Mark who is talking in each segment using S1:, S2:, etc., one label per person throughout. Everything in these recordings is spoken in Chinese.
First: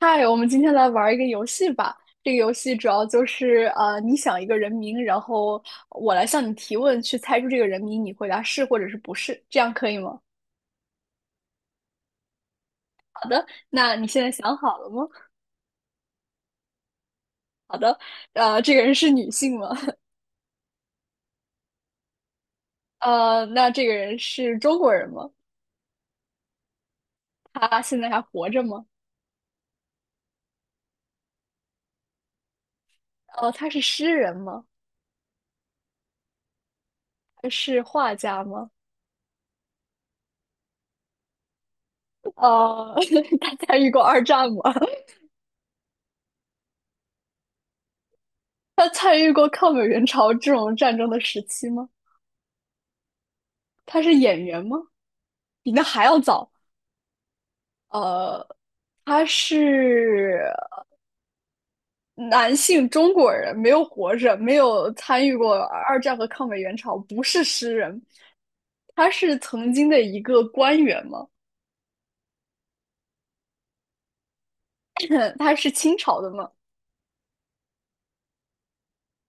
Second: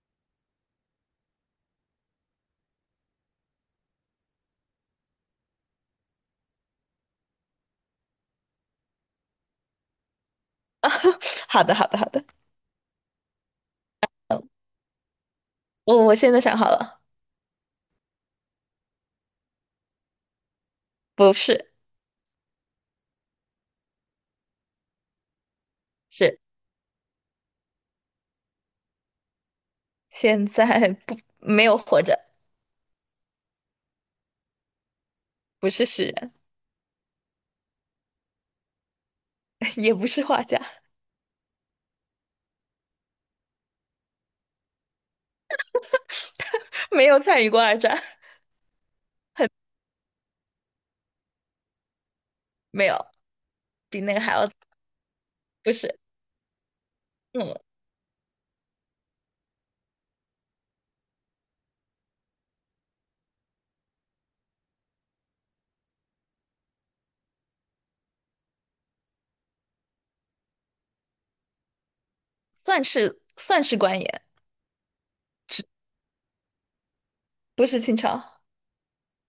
S1: 嗨，我们今天来玩一个游戏吧。这个游戏主要就是你想一个人名，然后我来向你提问，去猜出这个人名，你回答是或者是不是，这样可以吗？
S2: 好的，好的，好的。
S1: 好的，那你现在
S2: 嗯，
S1: 想好了吗？
S2: 我现在想好了。
S1: 好的，这个人是女性吗？
S2: 不是。
S1: 呃，那这个人是中国人吗？
S2: 是
S1: 他现在还活着吗？
S2: 现在不没有活着。
S1: 他是诗人吗？
S2: 不是诗人。
S1: 他是画家吗？
S2: 也不是画家。
S1: 呃，他参与过二战吗？
S2: 没有参与过二战。
S1: 他参与过抗美援朝这种战争的时期吗？
S2: 没有。
S1: 他
S2: 比那
S1: 是
S2: 个还
S1: 演
S2: 要
S1: 员吗？比
S2: 不
S1: 那
S2: 是。
S1: 还要早。
S2: 嗯，
S1: 呃，他是男性中国人，没有活着，没有参与过二战和抗美援朝，不是诗人。他是曾经的一个官员吗？
S2: 算是官员。
S1: 他
S2: 只
S1: 是清朝的吗？
S2: 不是清朝。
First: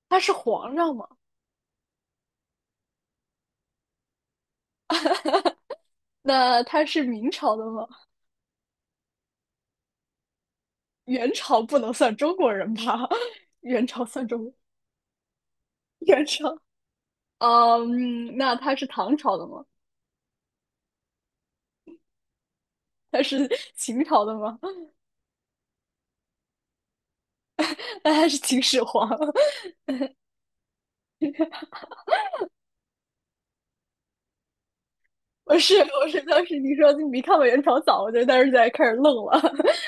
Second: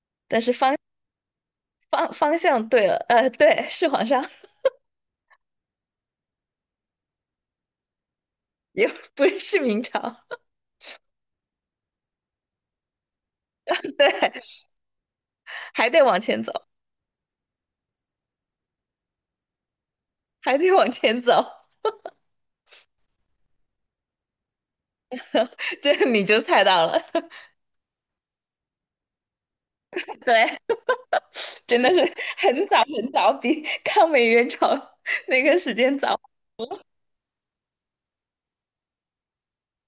S1: 他是
S2: 但是
S1: 皇
S2: 方
S1: 上吗？
S2: 方方向对了，对，是皇上。
S1: 那他是明朝的吗？
S2: 也不是明朝。
S1: 元朝不能算中国人吧？元 朝算
S2: 对，
S1: 中国，
S2: 还得往
S1: 元
S2: 前走。
S1: 朝。那他是唐朝的吗？
S2: 还得往前走。
S1: 他是 秦朝的吗？
S2: 这你就猜到了。
S1: 那他是秦始皇。
S2: 对，真的是很早很早，比抗美援朝那
S1: 我
S2: 个时
S1: 是
S2: 间
S1: 我
S2: 早。
S1: 是当时你说你比看过元朝早，我就当时在开始愣了。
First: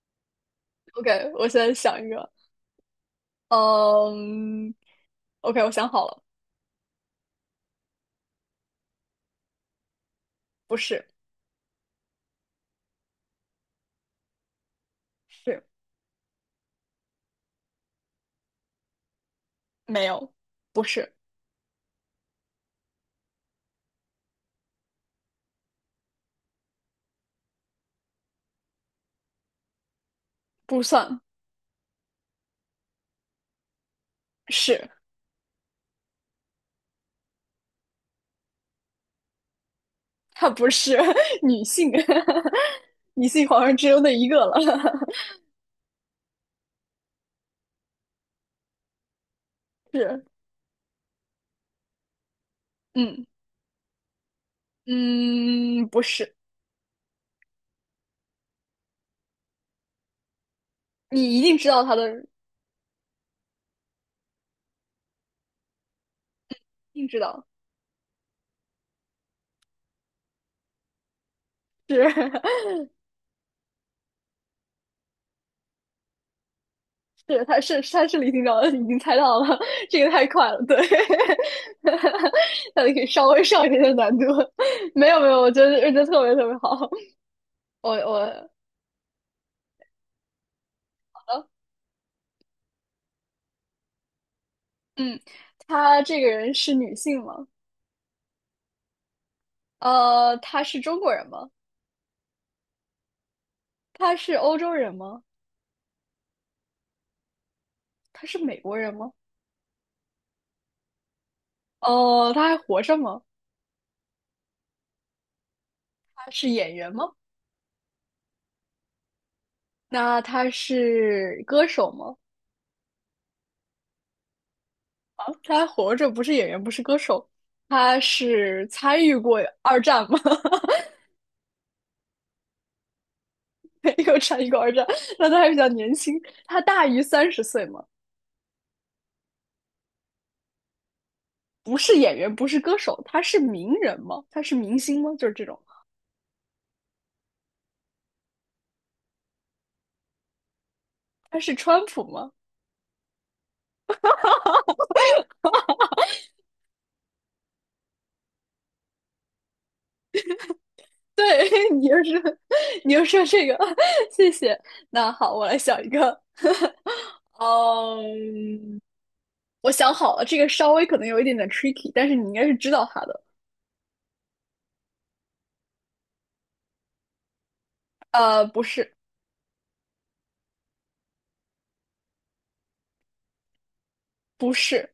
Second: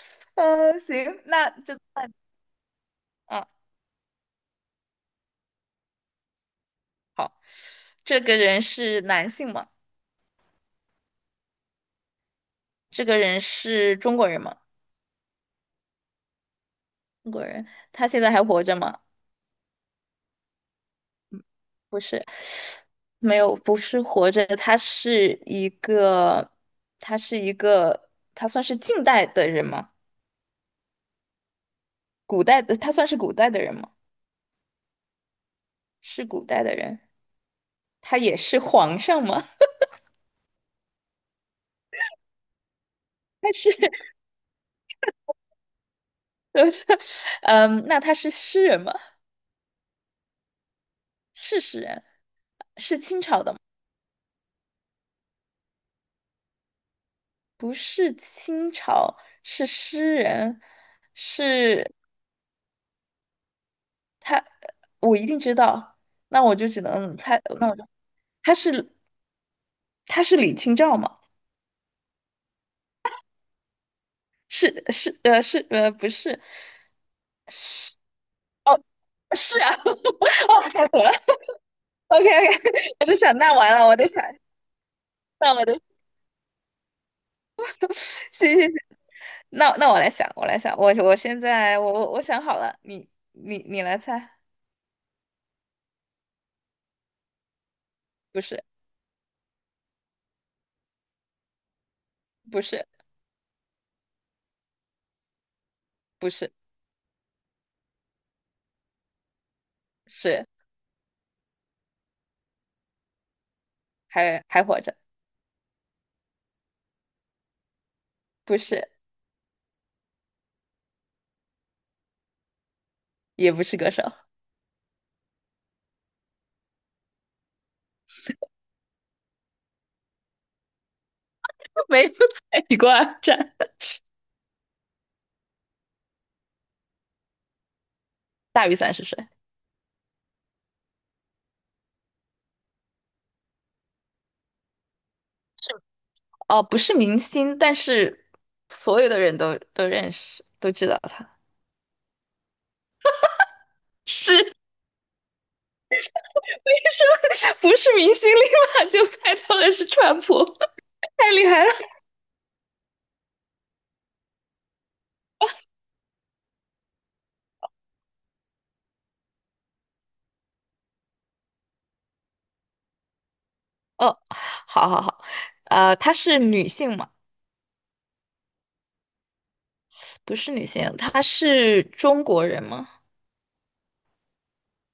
S2: 嗯、行，
S1: OK，我
S2: 那
S1: 现在
S2: 就
S1: 想一
S2: 算。
S1: 个，
S2: 啊，
S1: 嗯 um,，OK，我想好了，
S2: 好。这个人是男性吗？
S1: 不是，
S2: 这个人是中国人吗？
S1: 是
S2: 中国人。他现在还活着吗？
S1: 没有，不是，
S2: 不是。没有。不是活着。他是一个。他算是近代的人吗？
S1: 不算
S2: 古代的。他算是古代的人吗？
S1: 是，
S2: 是古代的人。他也是皇上吗？
S1: 他不是 女性，女性
S2: 他
S1: 皇
S2: 是。
S1: 上只有那一个了，
S2: 嗯，那他是诗人吗？
S1: 是，
S2: 是诗人。是清
S1: 嗯
S2: 朝的吗？
S1: 嗯，不是，
S2: 不是清朝。是诗人。
S1: 你一定知道
S2: 是
S1: 他的，
S2: 他。我一定知道。那我就只
S1: 一定
S2: 能
S1: 知
S2: 猜。
S1: 道，
S2: 那我就他是他是李清照吗？
S1: 是
S2: 是是是不是。
S1: 对，他是
S2: 是。
S1: 李厅照，已
S2: 哦。
S1: 经猜到了，
S2: 是啊。
S1: 这个太 快了，
S2: 哦
S1: 对，
S2: 吓死我了。 OK OK。
S1: 那你可 以
S2: 我在
S1: 稍
S2: 想
S1: 微
S2: 那
S1: 上一
S2: 完
S1: 点
S2: 了
S1: 点
S2: 我得
S1: 难
S2: 想。
S1: 度。没有，
S2: 那我得
S1: 我觉 得特别特别好。
S2: 行
S1: 我
S2: 行行。那我来想，我
S1: 好
S2: 现
S1: 了，
S2: 在我想好了，你来猜。
S1: 嗯，他这个人是女性吗？
S2: 不是。
S1: 呃，他是中国人吗？
S2: 不是。
S1: 他是欧洲人吗？
S2: 不是。
S1: 他是美国人吗？
S2: 是
S1: 哦，他还活着吗？
S2: 还活着。
S1: 他是演员吗？
S2: 不是。
S1: 那他是歌手吗？
S2: 也不是歌手。
S1: 啊，他还活着，不是演员，不是歌手。他是参与过二战吗？
S2: 没有参与过二战。
S1: 没有产一个儿子，那他还比较年轻，他大于30岁吗？
S2: 大于伞是岁。
S1: 不是演员，不是歌手，他是名人吗？他是明星吗？就是这种，
S2: 哦，不是明星，但是所有的人都认识，都知道他。
S1: 他是川普吗？
S2: 是，为什么不是明星，立马就猜到了是川普？太厉
S1: 对，
S2: 害了！
S1: 你就是，你又说这个，谢谢。那好，我来想一个，嗯，我想好了，这个稍微可能有一点点 tricky，但是你应该是知道他的。
S2: 哦，好好好。她是女性吗？
S1: 不是，
S2: 不是女性。她是中国人吗？
S1: 不是，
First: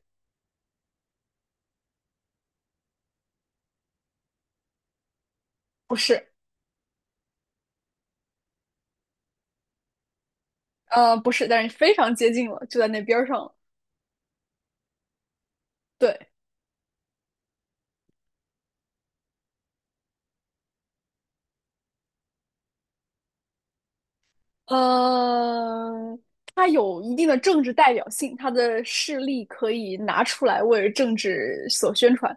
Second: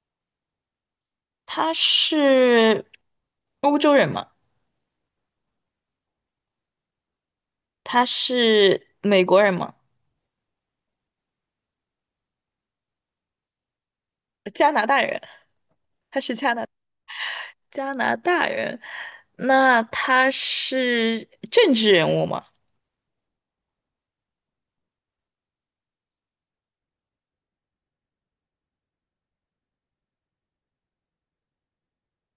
S2: 她是欧洲人吗？
S1: 不是，
S2: 她是美国人吗？
S1: 不是，但是非常接近了，就在那边儿上了。
S2: 加拿大人。
S1: 对，
S2: 加拿大人。那他是政治人物吗？
S1: 呃，他有一定的政治代表性，他的事例可以拿出来为政治所宣传。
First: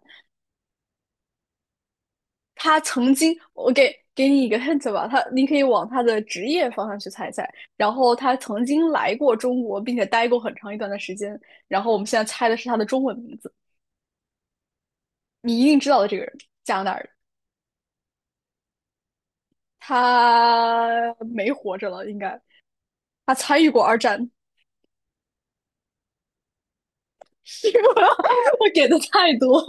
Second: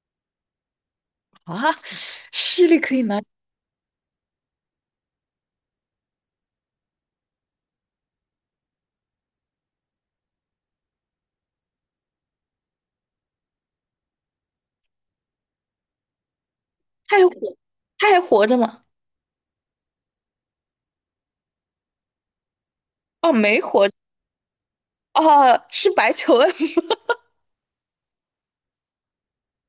S2: 啊，势
S1: 他
S2: 力可以
S1: 曾
S2: 拿。
S1: 经，我给给你一个 hint 吧，他你可以往他的职业方向去猜一猜。然后他曾经来过中国，并且待过很长一段的时间。然后我们现在猜的是他的中文名字，你一定知道的这个人，加拿大人，
S2: 他还活。他还活着吗？
S1: 他没活着了，应该
S2: 哦，
S1: 他
S2: 没
S1: 参与过
S2: 活着。
S1: 二战。
S2: 哦，是白求恩。
S1: 是吗？我给的太多。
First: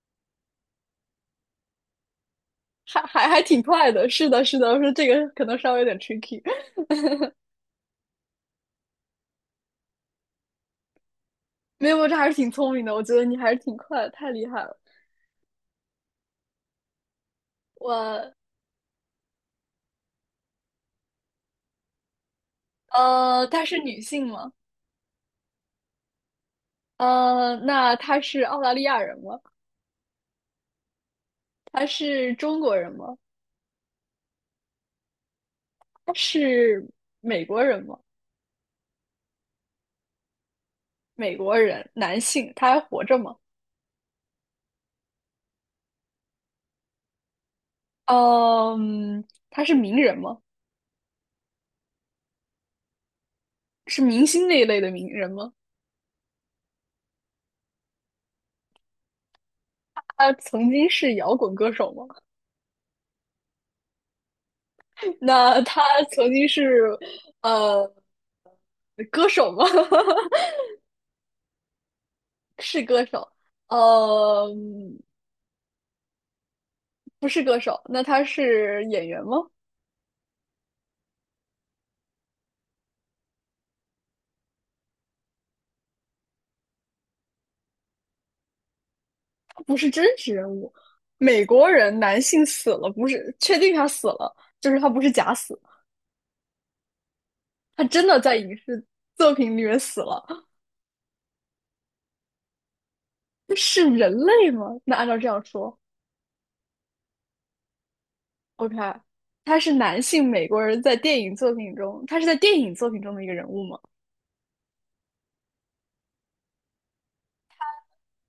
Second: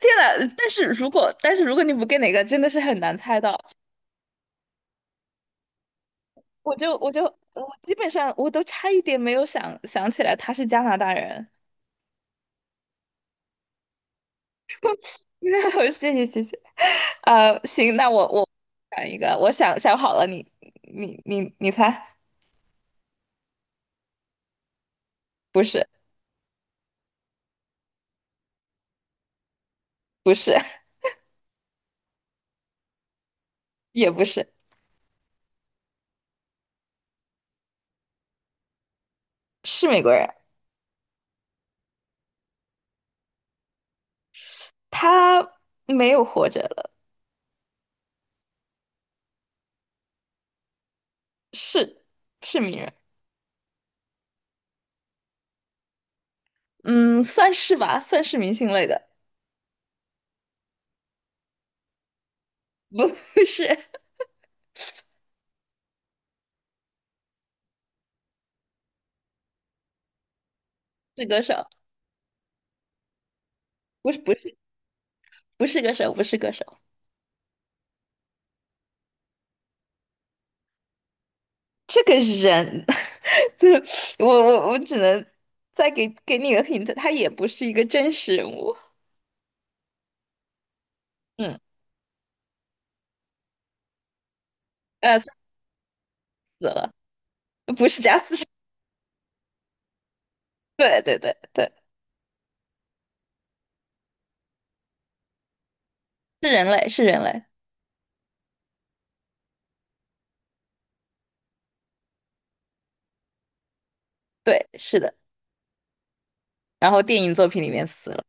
S2: 天呐，但是如果但是如果你不给哪个，真的是很
S1: 还
S2: 难
S1: 还
S2: 猜
S1: 还
S2: 到。
S1: 挺快的，是的，是的，我说这个可能稍微有点 tricky，
S2: 我就我就我基本上我都差一点没有想想起来他是加拿大人。
S1: 没有，这还是挺聪明的，我觉得你还是挺快的，太厉害了。
S2: 谢谢谢谢。啊，行，那我
S1: 我
S2: 我想一个。我想想好了，你你猜。
S1: 她是女性吗？
S2: 不是。
S1: 那她是澳大利亚人吗？
S2: 不是。
S1: 她是中国人吗？
S2: 也不是。
S1: 她是美国人吗？
S2: 是美国人。
S1: 美国人，男性，他还活着吗？
S2: 他没有活着了。
S1: 嗯，他是名人吗？
S2: 是。是名人。
S1: 是明星那一类的名人吗？
S2: 嗯，算是吧，算是明星类的。
S1: 他曾经是摇滚歌手吗？
S2: 不 是。
S1: 那他曾经是呃歌手吗？
S2: 是歌手。
S1: 是歌手，
S2: 不是。不
S1: 呃，
S2: 是不是歌手。不是歌手。
S1: 不是歌手，那他是演员吗？
S2: 这个人，对，我只能再给你一个 hint，他也不是一个真实人物。
S1: 他不是真实人物，美
S2: 嗯，
S1: 国人男性死了，不是确定他死了，就是他不是
S2: 他
S1: 假死，
S2: 死了。
S1: 他
S2: 不是
S1: 真
S2: 假
S1: 的在
S2: 死。
S1: 影视作品里面死了，
S2: 对对对对。
S1: 是人类吗？那按照这样说
S2: 是人类。是人类。
S1: ，OK，他是男性美国人在电影作品中，他是在电影作品中的一个人物吗？
S2: 对，是的。然后电影作品里面死了。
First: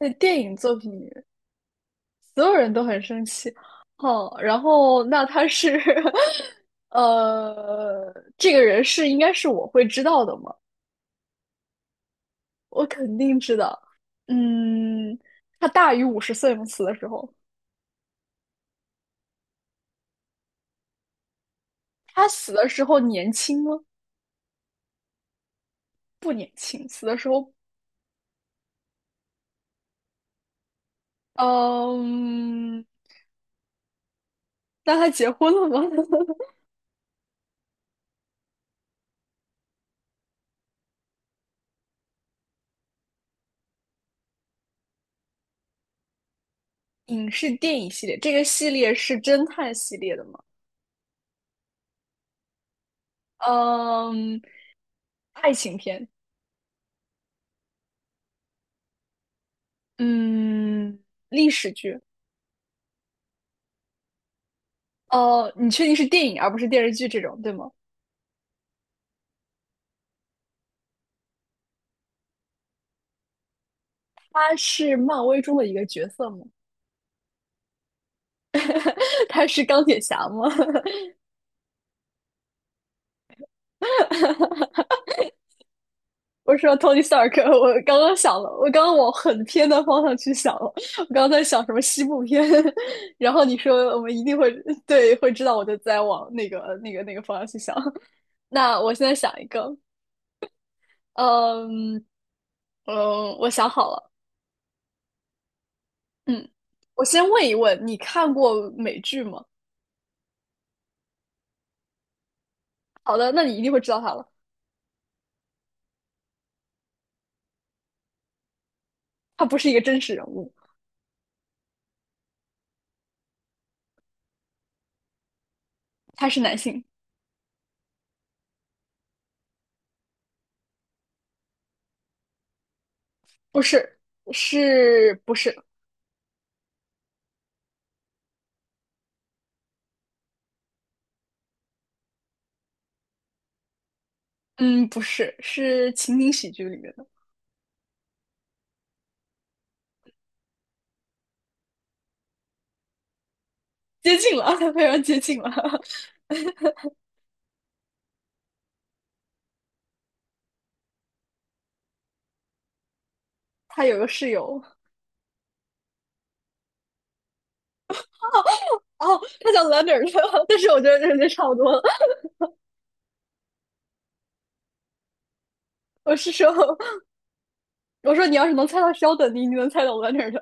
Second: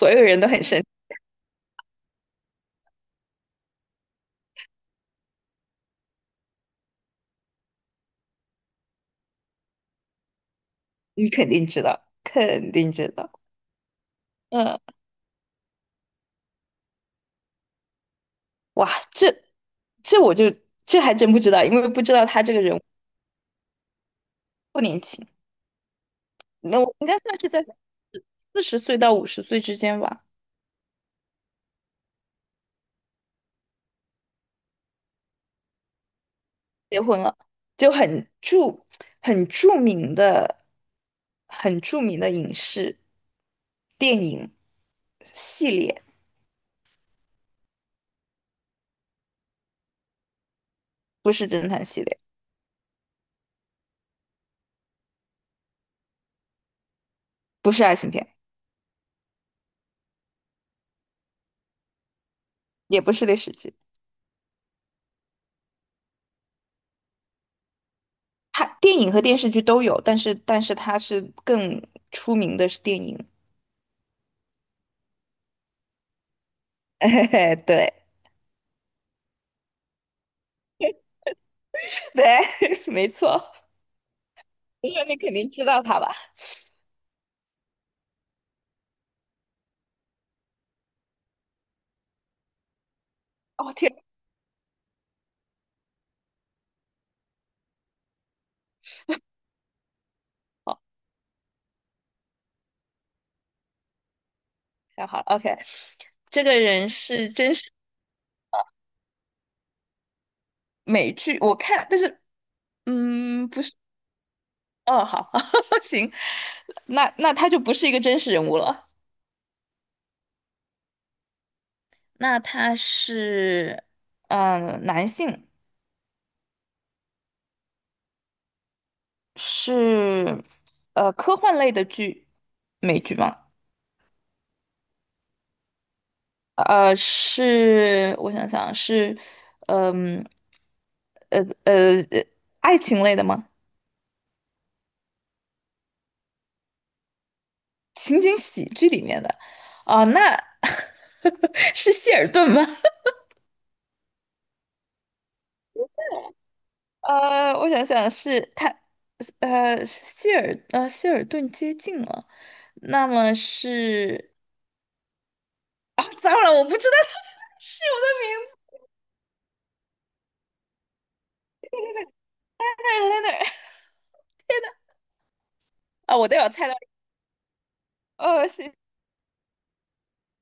S1: 在
S2: 有
S1: 电
S2: 人都
S1: 影
S2: 很
S1: 作
S2: 生。
S1: 品里所有人都很生气。哦，然后那他是，呃，这个人是应该是我会知道的吗？
S2: 你肯定知道。肯
S1: 我
S2: 定知
S1: 肯
S2: 道。
S1: 定知道。
S2: 嗯，
S1: 嗯，他大于50岁吗？死的时候，
S2: 哇，这我就这还真不知道，因为不知道
S1: 他
S2: 他
S1: 死
S2: 这个
S1: 的
S2: 人
S1: 时候年轻吗？
S2: 不年轻。
S1: 不年
S2: 那
S1: 轻，
S2: 我
S1: 死
S2: 应
S1: 的
S2: 该
S1: 时
S2: 算是
S1: 候，
S2: 在40岁到50岁之间吧。
S1: 嗯，那他结婚了吗？
S2: 结婚了。就很著名的很著名的影视电影系列。
S1: 影视电影系列，这个系列是侦探系列的吗？
S2: 不是侦探系列。
S1: 嗯，爱情片，
S2: 不是爱情片。
S1: 嗯，历史剧，
S2: 也不是历史剧。
S1: 哦，你确定是电影而不是电视剧这种，对吗？
S2: 他电影和电视剧都有，但是他是更出名的是电影。
S1: 他是漫威中的一个角色吗？
S2: 哎，对。
S1: 他是钢铁侠吗？
S2: 对，没错。我说你肯定知道他吧？
S1: 我说 Tony Stark，我刚刚想了，我刚刚往很偏的方向去想了，我刚刚在想什么西部片，然后你
S2: 哦
S1: 说
S2: 天。
S1: 我们一定会对会知道，我就在往那个方向去想。那我现在想一个，嗯嗯，我想好了，
S2: 太好了，OK。这
S1: 嗯，
S2: 个人
S1: 我先
S2: 是
S1: 问一
S2: 真是
S1: 问，你看过美剧吗？
S2: 美剧，我看，但是
S1: 好的，那
S2: 嗯，
S1: 你
S2: 不
S1: 一定
S2: 是。
S1: 会知道他了，
S2: 哦，好。行，那那他就不是一个真实人物了。
S1: 他不是一个真实人物。
S2: 那他是嗯、男性。
S1: 他是男性，
S2: 是科幻类的剧。美剧吗？
S1: 不是，是不是？
S2: 是我想想是。嗯，呃呃，呃爱情类的吗？
S1: 嗯，不是，是情景喜剧里面的，
S2: 情景喜剧里面的。哦，那 是谢尔顿吗？
S1: 接近了，他非常接近了。
S2: 我想想是他。谢尔顿接近了。那么
S1: 他有个室
S2: 是。
S1: 友，
S2: 啊，糟了，我不知道 是我的名字。
S1: 哦，他叫 Leonard，但是我觉得这差不多了。
S2: 在哪儿在哪儿。
S1: 我
S2: 啊，我
S1: 是
S2: 都
S1: 说，
S2: 有猜到。
S1: 我说你要
S2: 哦，
S1: 是能
S2: 是。
S1: 猜到 SHE 你一定能猜到 Leonard。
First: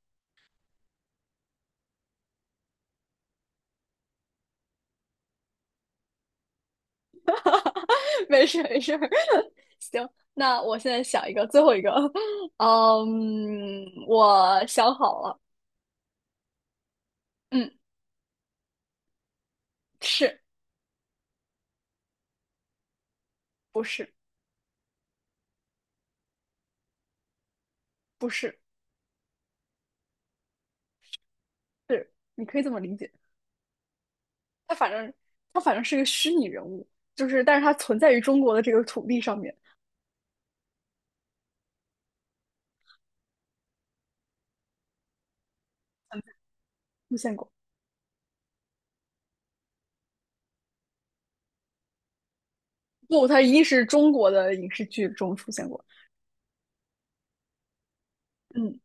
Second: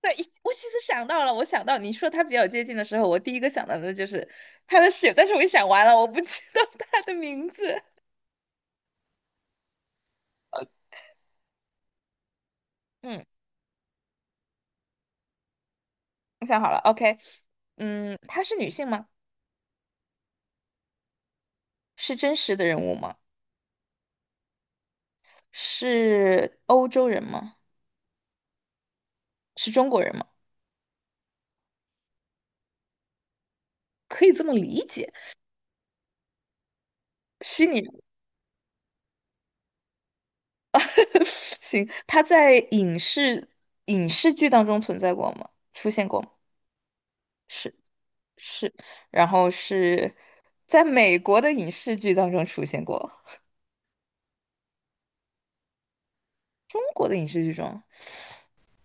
S2: 对，我其实想到了。我想到你说他比较接近的时候，我第一个想到的就是他的室友，但是我一想完了，我不知道他的名字。
S1: 没事，行，那我 现在想一个，最后一个，
S2: 嗯，
S1: 嗯，我想好了，
S2: 我想好了，OK。
S1: 嗯，
S2: 嗯，她是女性吗？
S1: 是
S2: 是真实的人物吗？
S1: 不是
S2: 是欧洲人吗？
S1: 不是
S2: 是中国人吗？
S1: 是，你可以这么理解。
S2: 可以这么
S1: 他
S2: 理
S1: 反正
S2: 解。
S1: 他反正是个虚拟人物，就是但是
S2: 虚
S1: 他
S2: 拟人
S1: 存
S2: 物。
S1: 在于中国的这个土地上面
S2: 行，他在影视剧当中存在过吗？出现过吗？
S1: 出现过。
S2: 是。是，然后是在美国的影视剧当中出现过。
S1: 不，他一定是中国的影视剧中出现过。
S2: 中国的影视剧中。
S1: 嗯，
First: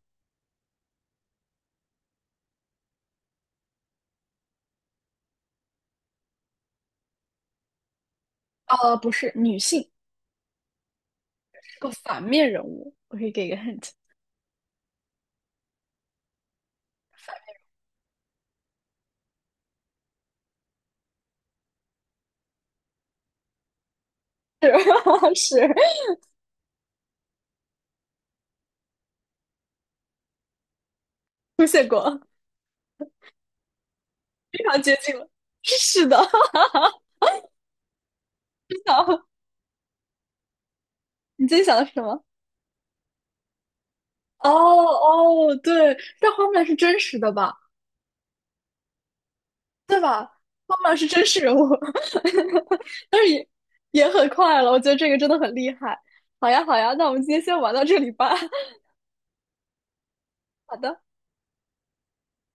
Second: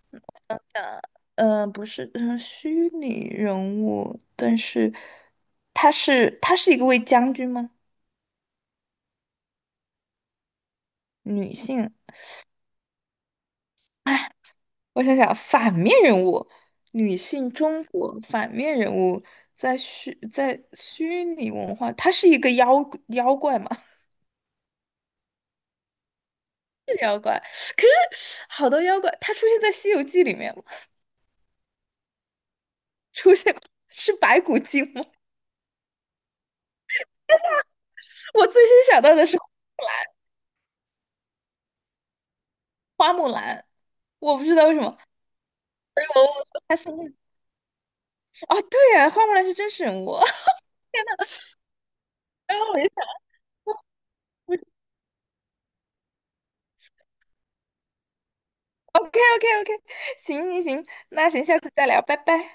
S2: 等等。不是。嗯，虚拟人物，但是他是一个位将军吗？
S1: 不是女性，
S2: 女
S1: 是个
S2: 性。
S1: 反面人物。我可以给一个 hint，
S2: 我想想，反面人物。女性中国反面人物在虚拟文化。她是一个妖怪嘛？
S1: 是 是
S2: 可是好多妖怪。她出现在《西游记》里面吗？
S1: 出现过，
S2: 出现过。是白骨
S1: 非常
S2: 精
S1: 接
S2: 吗？
S1: 近了。是的，
S2: 我最
S1: 你
S2: 先想到
S1: 想
S2: 的是
S1: 你今天想的是什么？
S2: 花木兰。我不
S1: 哦
S2: 知道为什么。
S1: 哦，对，
S2: 我
S1: 但花
S2: 我
S1: 木
S2: 说
S1: 兰是
S2: 她是
S1: 真
S2: 那。
S1: 实的吧？
S2: 哦，对啊，花木兰是真实人
S1: 对
S2: 物。
S1: 吧？妈妈是真实人物，
S2: 然后我就想
S1: 但是也也很快了，我觉得这个真的很厉害。好呀，好呀，那我们今天先玩到这里吧。
S2: ，OK OK OK。行行
S1: 好
S2: 行。
S1: 的。
S2: 那行，下次再聊，拜拜。